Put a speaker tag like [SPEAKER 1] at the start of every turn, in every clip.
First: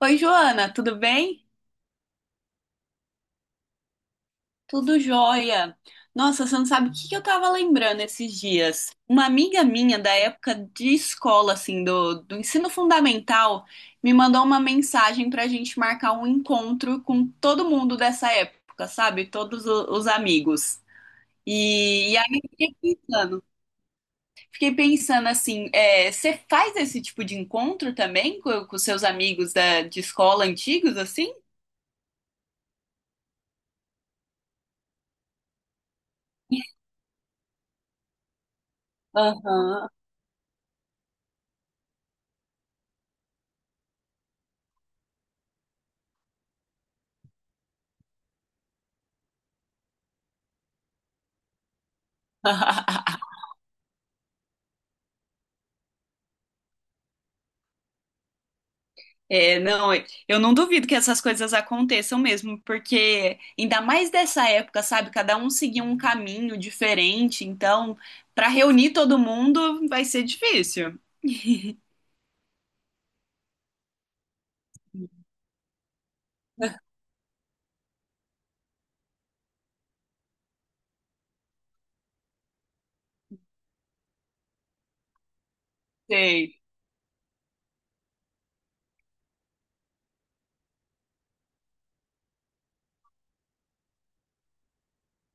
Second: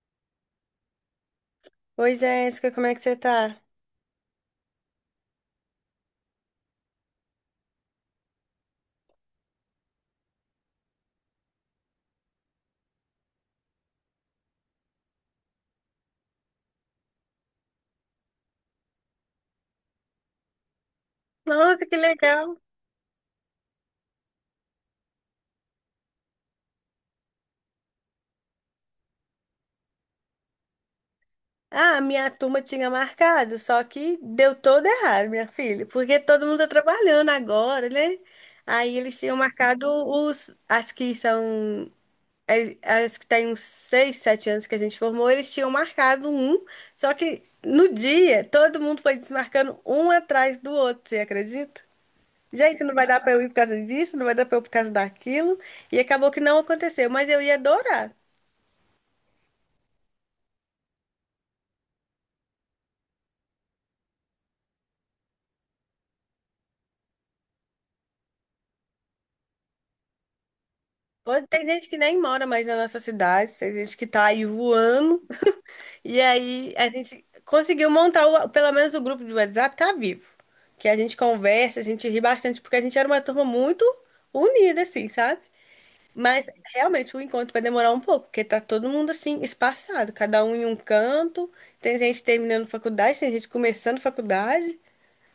[SPEAKER 1] Oi, Joana, tudo bem?
[SPEAKER 2] Oi, Jéssica, como é que você tá?
[SPEAKER 1] Tudo jóia. Nossa, você não sabe o que que eu tava lembrando esses dias. Uma amiga minha da época de escola, assim, do ensino fundamental, me mandou uma mensagem pra gente marcar um encontro com todo mundo dessa época, sabe? Todos os amigos.
[SPEAKER 2] Nossa, que
[SPEAKER 1] E aí eu
[SPEAKER 2] legal.
[SPEAKER 1] fiquei pensando assim, você faz esse tipo de encontro também com seus amigos de escola antigos, assim?
[SPEAKER 2] Ah, a minha turma tinha marcado, só que deu todo errado, minha filha, porque todo mundo tá trabalhando agora, né? Aí eles tinham marcado
[SPEAKER 1] Aham.
[SPEAKER 2] os, as que são, as que têm uns 6, 7 anos que a gente formou, eles tinham marcado um, só que no dia todo mundo foi desmarcando um atrás do outro, você acredita? Gente, não vai dar pra eu ir por causa disso, não vai dar pra eu ir por causa daquilo, e acabou que não aconteceu, mas eu ia adorar.
[SPEAKER 1] Não, eu não duvido que essas coisas aconteçam mesmo, porque ainda mais dessa época, sabe? Cada um seguia um caminho diferente, então, para reunir todo mundo vai ser difícil.
[SPEAKER 2] Pode, tem gente que nem mora mais na nossa cidade, tem gente que tá aí voando. E aí a gente conseguiu montar pelo menos o grupo do WhatsApp tá vivo. Que a gente conversa, a gente ri bastante, porque a gente era uma turma muito unida, assim, sabe? Mas
[SPEAKER 1] Sei,
[SPEAKER 2] realmente o encontro vai demorar um pouco, porque tá todo mundo assim, espaçado, cada um em um canto. Tem gente terminando faculdade, tem gente começando faculdade.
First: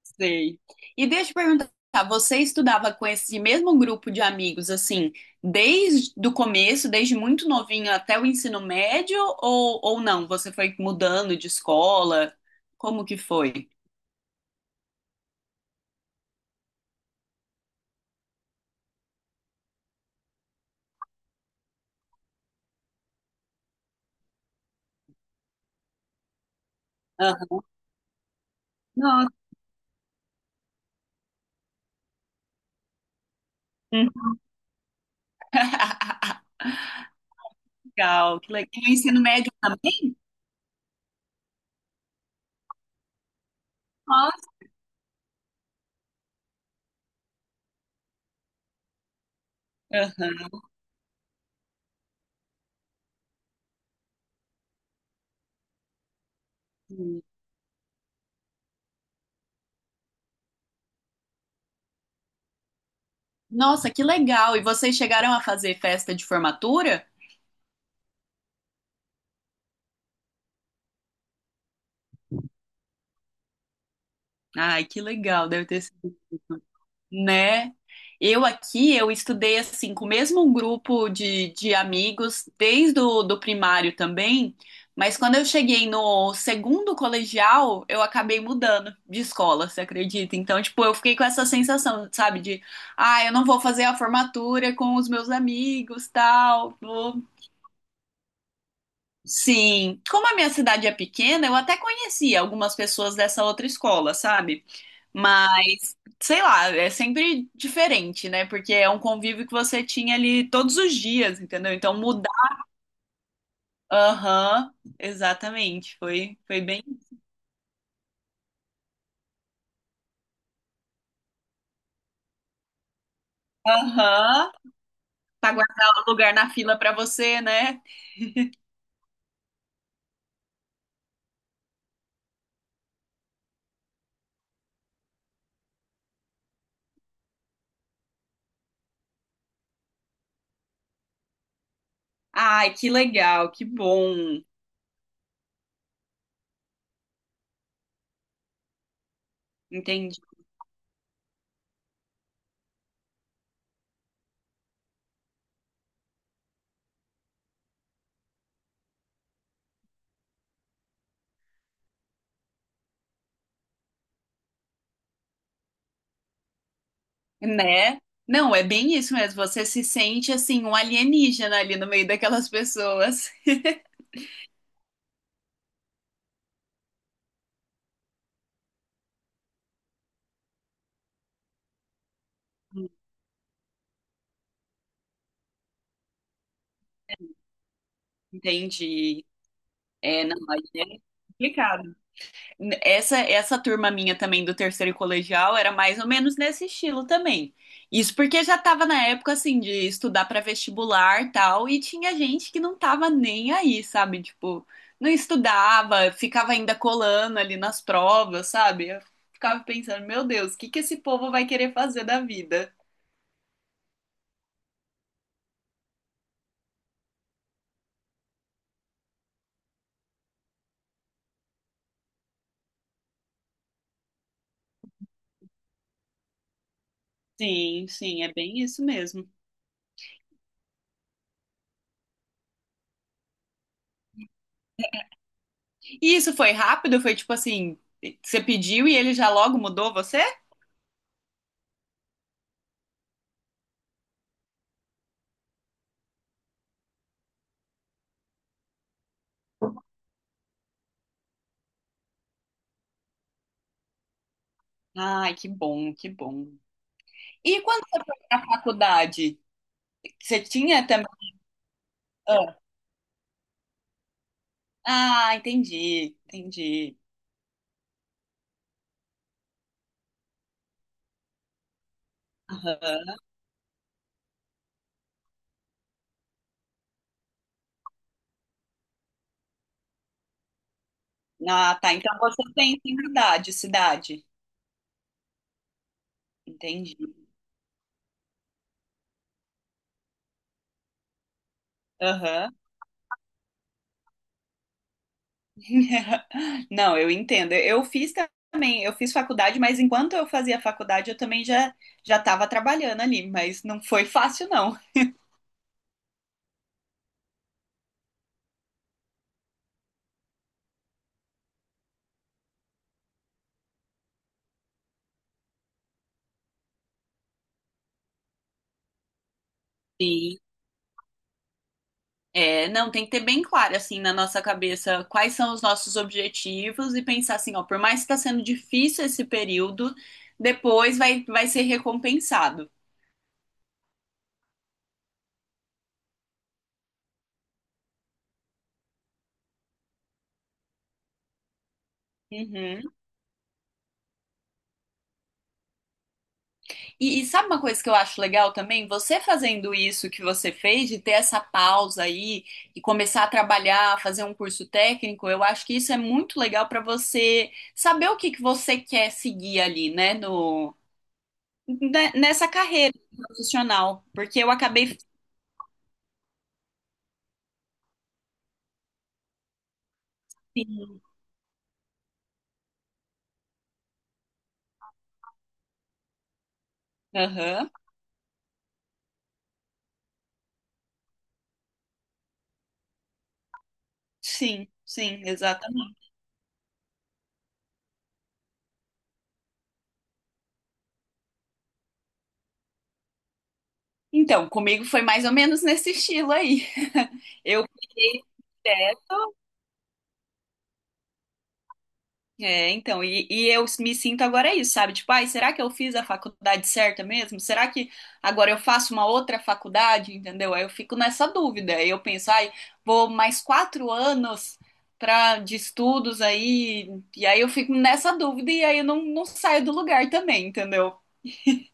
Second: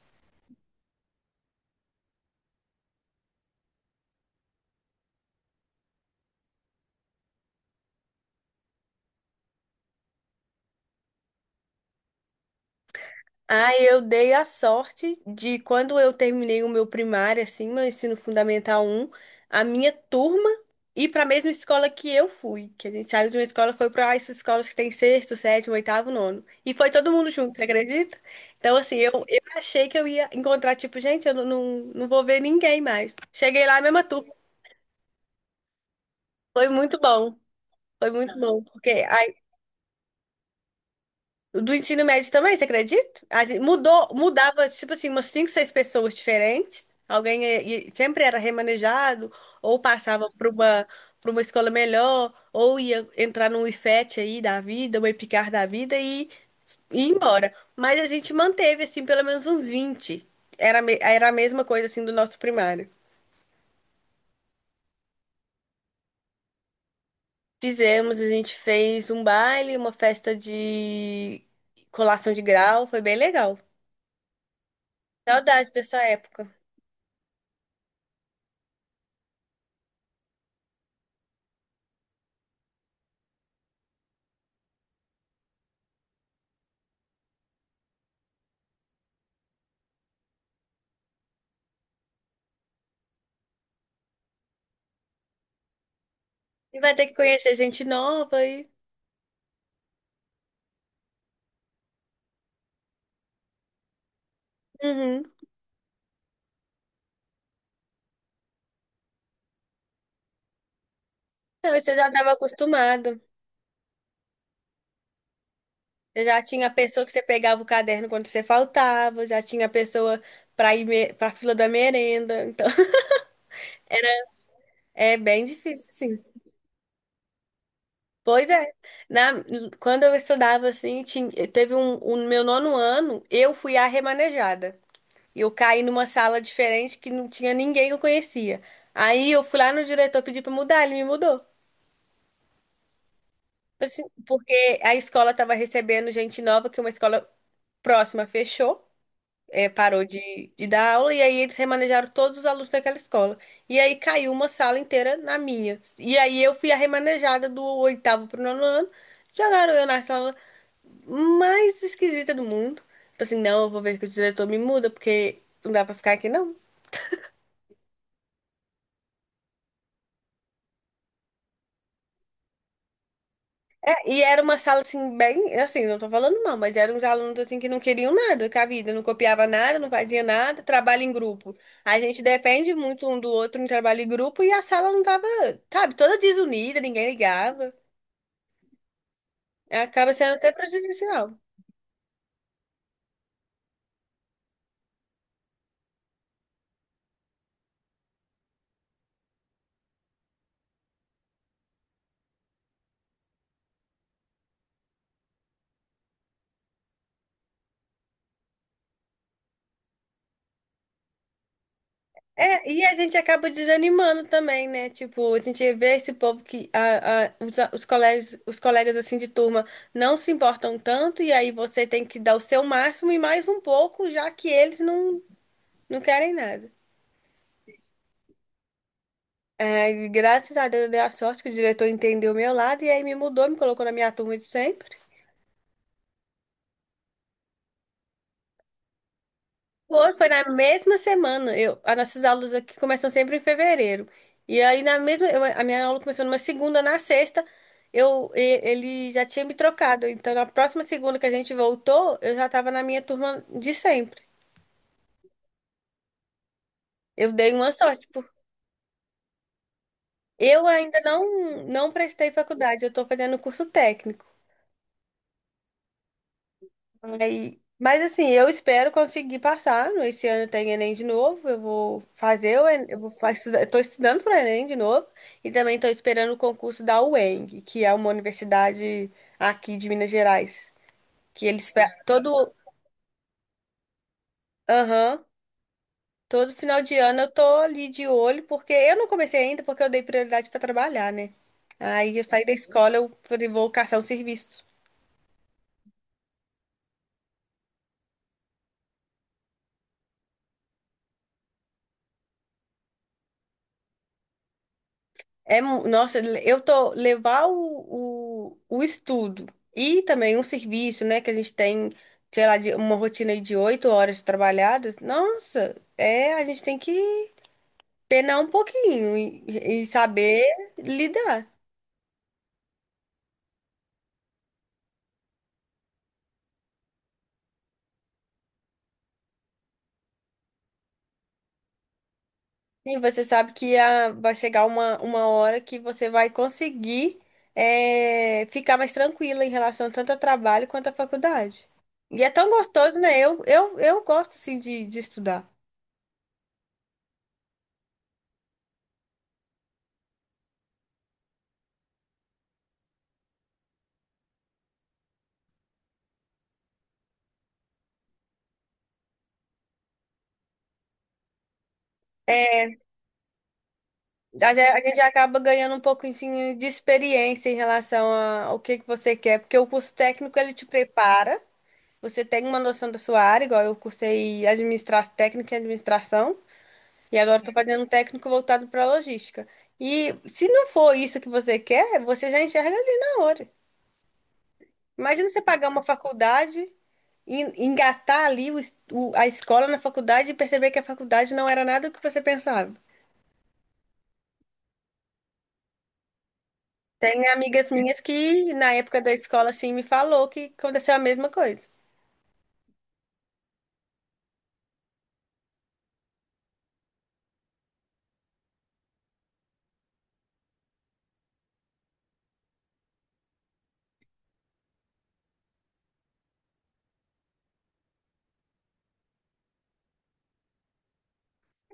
[SPEAKER 1] sei. E deixa eu perguntar, você estudava com esse mesmo grupo de amigos, assim, desde o começo, desde muito novinho até o ensino médio, ou não? Você foi mudando de escola? Como que foi?
[SPEAKER 2] Ah, eu dei a sorte de quando eu terminei o meu primário, assim, meu ensino fundamental um, a minha turma ir para a mesma escola que eu fui. Que a gente saiu de uma escola e foi para essas escolas que tem sexto, sétimo, oitavo, nono. E foi todo mundo
[SPEAKER 1] Aham.
[SPEAKER 2] junto, você acredita? Então, assim, eu,
[SPEAKER 1] Nossa.
[SPEAKER 2] eu achei que eu ia encontrar, tipo, gente, eu não vou ver ninguém mais. Cheguei lá, a mesma turma. Foi muito bom. Foi muito
[SPEAKER 1] Legal, que
[SPEAKER 2] bom,
[SPEAKER 1] legal. E
[SPEAKER 2] porque
[SPEAKER 1] o
[SPEAKER 2] a
[SPEAKER 1] ensino médio também.
[SPEAKER 2] do ensino médio também, você acredita? A gente
[SPEAKER 1] Nossa.
[SPEAKER 2] mudava, tipo assim, umas cinco, seis pessoas diferentes. Alguém sempre era remanejado, ou passava
[SPEAKER 1] Aham.
[SPEAKER 2] para uma escola melhor, ou ia entrar num IFET aí da vida, uma EPICAR da vida e ir embora. Mas a gente manteve, assim, pelo menos uns 20 era, era a mesma coisa, assim, do nosso primário.
[SPEAKER 1] Nossa, que legal. E vocês chegaram a fazer festa de formatura?
[SPEAKER 2] Fizemos, a gente fez um baile, uma festa de colação de grau, foi bem legal.
[SPEAKER 1] Ai, que legal, deve
[SPEAKER 2] Saudade
[SPEAKER 1] ter
[SPEAKER 2] dessa
[SPEAKER 1] sido,
[SPEAKER 2] época.
[SPEAKER 1] né? Eu aqui, eu estudei assim, com o mesmo grupo de amigos, desde o do primário também, mas quando eu cheguei no segundo colegial, eu acabei mudando de escola, você acredita? Então, tipo, eu fiquei com essa sensação, sabe, de, ah, eu não vou fazer a formatura com os meus amigos, tal,
[SPEAKER 2] E vai ter que
[SPEAKER 1] vou.
[SPEAKER 2] conhecer gente nova e.
[SPEAKER 1] Sim, como a minha cidade é pequena, eu até conhecia algumas pessoas dessa outra escola, sabe?
[SPEAKER 2] Uhum.
[SPEAKER 1] Mas, sei lá, é sempre diferente, né? Porque é um convívio que você tinha ali todos os dias,
[SPEAKER 2] Então,
[SPEAKER 1] entendeu?
[SPEAKER 2] você
[SPEAKER 1] Então
[SPEAKER 2] já estava
[SPEAKER 1] mudar.
[SPEAKER 2] acostumado.
[SPEAKER 1] Aham, exatamente.
[SPEAKER 2] Você já
[SPEAKER 1] Foi
[SPEAKER 2] tinha a
[SPEAKER 1] bem.
[SPEAKER 2] pessoa que você pegava o caderno quando você faltava, já tinha a pessoa para ir me... para fila da merenda. Então,
[SPEAKER 1] Aham,
[SPEAKER 2] é bem
[SPEAKER 1] pra
[SPEAKER 2] difícil,
[SPEAKER 1] guardar o
[SPEAKER 2] sim.
[SPEAKER 1] lugar na fila pra você, né?
[SPEAKER 2] Pois é. Na... Quando eu estudava assim, tinha... teve um... o meu nono ano, eu fui a remanejada. E eu caí numa sala diferente que não tinha ninguém que eu conhecia. Aí eu fui lá no diretor pedir para mudar, ele me mudou.
[SPEAKER 1] Ai, que legal, que
[SPEAKER 2] Assim,
[SPEAKER 1] bom.
[SPEAKER 2] porque a escola estava recebendo gente nova, que é uma escola próxima fechou, é, parou
[SPEAKER 1] Entendi.
[SPEAKER 2] de dar aula, e aí eles remanejaram todos os alunos daquela escola. E aí caiu uma sala inteira na minha. E aí eu fui a remanejada do oitavo pro nono ano, jogaram eu na sala mais esquisita do mundo. Falei assim, não, eu vou ver que o diretor me muda, porque não dá pra ficar aqui, não.
[SPEAKER 1] Né? Não, é bem isso mesmo. Você se sente assim, um alienígena ali no meio daquelas pessoas.
[SPEAKER 2] E era uma sala assim, bem, assim, não tô falando mal, mas eram uns alunos assim que não queriam nada com a vida, não copiava nada, não fazia nada, trabalho em grupo. A gente depende muito um do outro em trabalho em grupo e a sala não tava, sabe, toda desunida, ninguém ligava.
[SPEAKER 1] Entendi.
[SPEAKER 2] Acaba
[SPEAKER 1] É,
[SPEAKER 2] sendo
[SPEAKER 1] não,
[SPEAKER 2] até
[SPEAKER 1] aí é
[SPEAKER 2] prejudicial.
[SPEAKER 1] complicado. Essa turma minha também do terceiro colegial era mais ou menos nesse estilo também. Isso porque já tava na época, assim, de estudar para vestibular e tal, e tinha gente que não tava nem aí, sabe? Tipo, não estudava, ficava ainda colando ali nas provas, sabe? Eu ficava pensando, meu Deus, o que que esse povo vai querer fazer da
[SPEAKER 2] É,
[SPEAKER 1] vida?
[SPEAKER 2] e a gente acaba desanimando também, né? Tipo, a gente vê esse povo que os, os colegas assim de turma não se importam tanto, e aí você tem que dar o seu máximo e mais um pouco, já que eles não querem nada.
[SPEAKER 1] Sim, sim, é bem isso mesmo.
[SPEAKER 2] É, graças a Deus eu dei a sorte que o diretor entendeu o meu lado e aí me mudou, me colocou na minha turma de sempre.
[SPEAKER 1] E isso foi rápido? Foi tipo assim, você pediu e ele já logo mudou você?
[SPEAKER 2] Foi na mesma semana. Eu, as nossas aulas aqui começam sempre em fevereiro. E aí na mesma, a minha aula começou numa segunda, na sexta, ele já tinha me trocado. Então na próxima segunda que a gente voltou, eu já estava na minha turma de sempre.
[SPEAKER 1] Ai, que bom, que bom.
[SPEAKER 2] Eu dei
[SPEAKER 1] E
[SPEAKER 2] uma
[SPEAKER 1] quando você
[SPEAKER 2] sorte.
[SPEAKER 1] foi para a faculdade, você
[SPEAKER 2] Eu
[SPEAKER 1] tinha
[SPEAKER 2] ainda
[SPEAKER 1] também.
[SPEAKER 2] não prestei
[SPEAKER 1] Ah,
[SPEAKER 2] faculdade, eu estou fazendo curso técnico.
[SPEAKER 1] ah, entendi, entendi.
[SPEAKER 2] Aí, mas assim, eu espero conseguir passar. Esse ano tem Enem de novo. Eu vou fazer o Enem, eu vou
[SPEAKER 1] Aham.
[SPEAKER 2] estudar, estou estudando para o Enem de novo e também estou esperando o concurso da UENG, que é uma universidade aqui de Minas Gerais, que eles
[SPEAKER 1] Ah, tá. Então você tem tem idade, cidade.
[SPEAKER 2] aham, todo final de
[SPEAKER 1] Entendi.
[SPEAKER 2] ano eu tô ali de olho, porque eu não comecei ainda porque eu dei prioridade para trabalhar, né? Aí eu saí da
[SPEAKER 1] Aham.
[SPEAKER 2] escola, eu falei, vou caçar um serviço.
[SPEAKER 1] Não, eu entendo. Eu fiz também, eu fiz faculdade, mas enquanto eu fazia faculdade, eu também já estava trabalhando ali, mas não foi fácil, não.
[SPEAKER 2] É, nossa, eu tô levar o estudo e também um serviço, né, que a gente tem, sei lá, de uma rotina aí de oito horas trabalhadas. Nossa, é, a gente tem que penar um pouquinho e
[SPEAKER 1] Sim.
[SPEAKER 2] saber lidar.
[SPEAKER 1] É, não, tem que ter bem claro, assim, na nossa cabeça quais são os nossos objetivos e pensar assim, ó, por mais que está sendo difícil esse período, depois vai, vai ser recompensado.
[SPEAKER 2] E você sabe que vai chegar uma hora que você vai conseguir ficar mais tranquila em relação tanto ao trabalho quanto à faculdade. E é tão
[SPEAKER 1] Uhum.
[SPEAKER 2] gostoso, né? Eu gosto, assim, de estudar.
[SPEAKER 1] E sabe uma coisa que eu acho legal também? Você fazendo isso que você fez, de ter essa pausa aí e começar a trabalhar, fazer um curso técnico, eu acho que isso é muito legal para você saber o que que você quer seguir ali, né, no, nessa
[SPEAKER 2] É,
[SPEAKER 1] carreira profissional, porque eu
[SPEAKER 2] A
[SPEAKER 1] acabei.
[SPEAKER 2] gente acaba ganhando um pouco assim, de experiência em relação ao que você quer, porque o curso técnico ele te prepara, você tem uma noção da sua área, igual eu cursei administração técnica e administração, e agora estou
[SPEAKER 1] Aham.
[SPEAKER 2] fazendo um técnico voltado para logística. E se não for isso que você quer, você já enxerga ali na hora.
[SPEAKER 1] Sim, sim,
[SPEAKER 2] Imagina você pagar uma
[SPEAKER 1] exatamente.
[SPEAKER 2] faculdade, engatar ali a escola na faculdade e perceber que a faculdade não era nada do que você pensava.
[SPEAKER 1] Então, comigo foi mais ou menos nesse estilo aí.
[SPEAKER 2] Tem
[SPEAKER 1] Eu
[SPEAKER 2] amigas minhas
[SPEAKER 1] peguei.
[SPEAKER 2] que, na
[SPEAKER 1] É,
[SPEAKER 2] época da escola, assim, me falou que aconteceu a mesma coisa.
[SPEAKER 1] então, e eu me sinto agora isso, sabe? Tipo, ai, será que eu fiz a faculdade certa mesmo? Será que agora eu faço uma outra faculdade, entendeu? Aí eu fico nessa dúvida. Aí eu penso, ai, vou mais 4 anos pra, de estudos aí, e aí eu fico nessa dúvida e aí eu não saio do lugar também, entendeu?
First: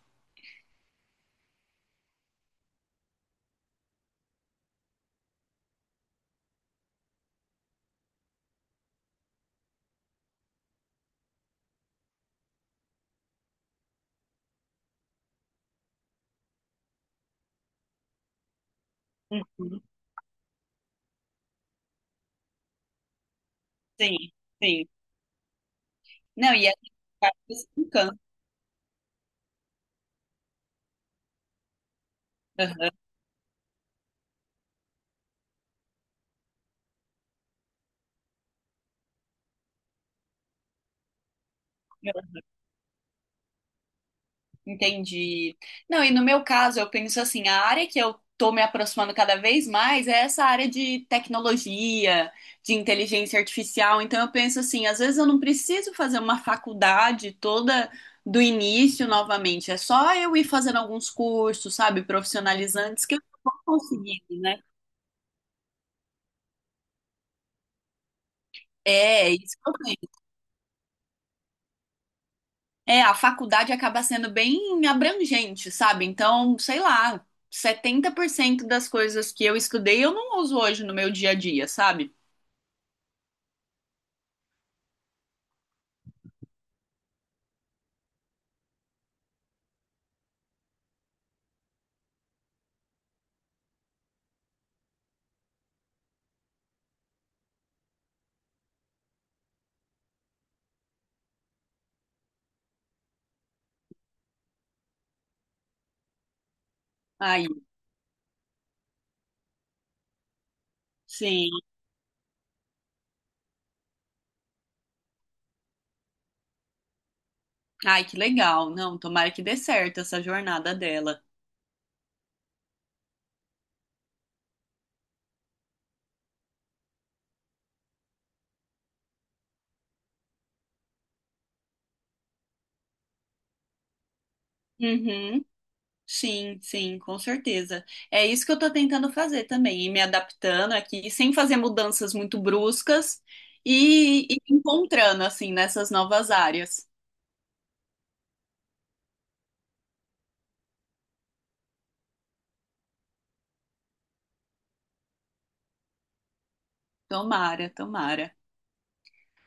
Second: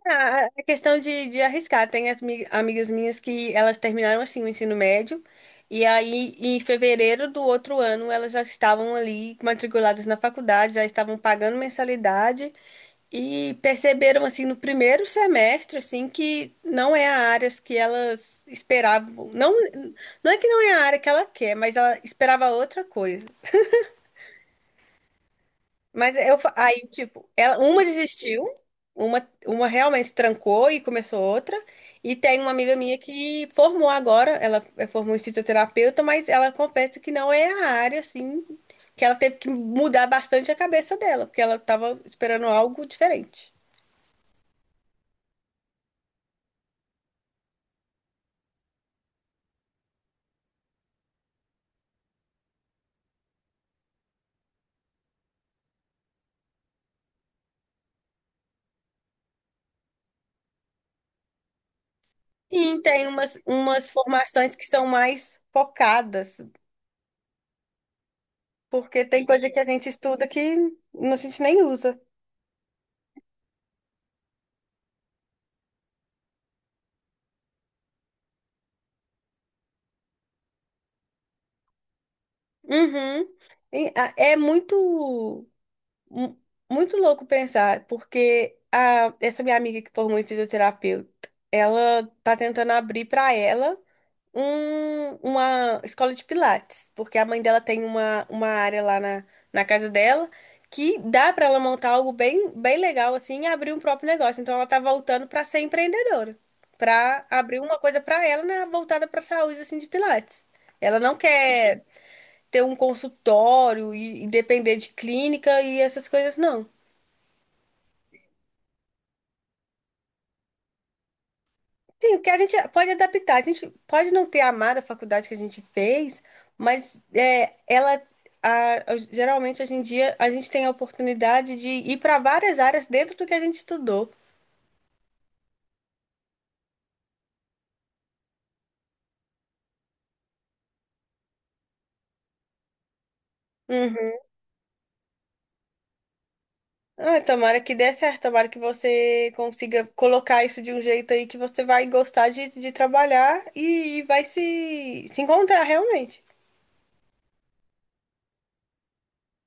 [SPEAKER 2] Ah, é questão de arriscar. Tem as amigas minhas que elas terminaram, assim, o ensino médio, e aí, em fevereiro do outro ano, elas já estavam ali matriculadas na faculdade, já estavam pagando mensalidade, e perceberam, assim, no primeiro semestre, assim, que não é a área que elas esperavam. Não,
[SPEAKER 1] Uhum.
[SPEAKER 2] não é que não é a área que ela quer, mas ela esperava outra coisa.
[SPEAKER 1] Sim, sim.
[SPEAKER 2] Mas eu,
[SPEAKER 1] Não, e a
[SPEAKER 2] aí,
[SPEAKER 1] gente
[SPEAKER 2] tipo,
[SPEAKER 1] vai
[SPEAKER 2] ela,
[SPEAKER 1] se
[SPEAKER 2] uma
[SPEAKER 1] educando.
[SPEAKER 2] desistiu, uma realmente trancou e começou outra. E tem uma amiga minha que formou agora, formou em fisioterapeuta, mas ela confessa que não é a área, assim, que ela teve que mudar bastante a cabeça dela, porque ela estava esperando algo diferente.
[SPEAKER 1] Entendi. Não, e no meu caso, eu penso assim, a área que eu tô me aproximando cada vez mais é essa área de tecnologia, de inteligência artificial. Então eu penso assim, às vezes eu não preciso fazer uma faculdade toda do início novamente, é só eu ir fazendo alguns cursos, sabe,
[SPEAKER 2] E
[SPEAKER 1] profissionalizantes
[SPEAKER 2] tem
[SPEAKER 1] que eu vou
[SPEAKER 2] umas
[SPEAKER 1] conseguindo,
[SPEAKER 2] formações
[SPEAKER 1] né?
[SPEAKER 2] que são mais focadas, porque tem
[SPEAKER 1] É,
[SPEAKER 2] coisa
[SPEAKER 1] isso
[SPEAKER 2] que a
[SPEAKER 1] que eu.
[SPEAKER 2] gente estuda que a gente nem usa.
[SPEAKER 1] É, a faculdade acaba sendo bem abrangente, sabe? Então, sei lá, 70% das coisas que eu estudei eu não uso hoje no meu dia a dia, sabe?
[SPEAKER 2] Uhum. É muito. Mu- Muito louco pensar, porque essa minha amiga que formou em fisioterapeuta, ela tá tentando abrir para ela uma escola de pilates, porque a mãe dela tem uma área lá na casa dela que dá para ela montar algo bem legal assim e abrir um próprio negócio. Então ela tá voltando para ser empreendedora, para
[SPEAKER 1] Aí,
[SPEAKER 2] abrir uma coisa para ela, né, voltada para saúde assim de pilates. Ela não
[SPEAKER 1] sim.
[SPEAKER 2] quer ter um consultório e depender de clínica e essas coisas, não.
[SPEAKER 1] Ai, que legal. Não, tomara que dê certo essa jornada dela.
[SPEAKER 2] Sim, porque a gente pode adaptar. A gente pode não ter amado a faculdade que a gente fez, mas é, ela geralmente hoje em dia a gente tem a oportunidade de ir para várias áreas dentro do que a gente estudou.
[SPEAKER 1] Uhum. Sim, sim, com certeza. É isso que eu tô tentando fazer também, ir me adaptando aqui, sem fazer mudanças muito bruscas
[SPEAKER 2] Uhum.
[SPEAKER 1] e encontrando, assim, nessas novas áreas.
[SPEAKER 2] Ah, tomara que dê certo, tomara que você consiga colocar isso de um jeito aí que você vai gostar de trabalhar vai se encontrar realmente.
[SPEAKER 1] Tomara, tomara.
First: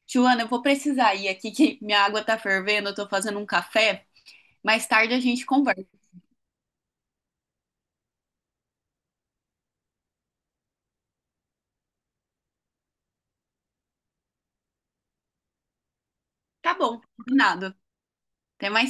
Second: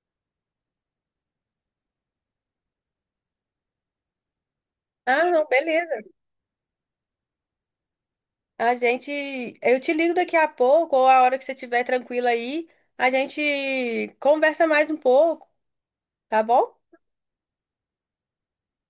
[SPEAKER 1] Joana, eu vou precisar ir aqui que minha água tá fervendo, eu tô fazendo um café. Mais tarde a
[SPEAKER 2] Ah, não,
[SPEAKER 1] gente conversa.
[SPEAKER 2] beleza. A gente, eu te ligo daqui a pouco, ou a hora que você estiver tranquila aí, a gente conversa mais um pouco, tá
[SPEAKER 1] Tá
[SPEAKER 2] bom?
[SPEAKER 1] bom, combinado. Até mais tarde.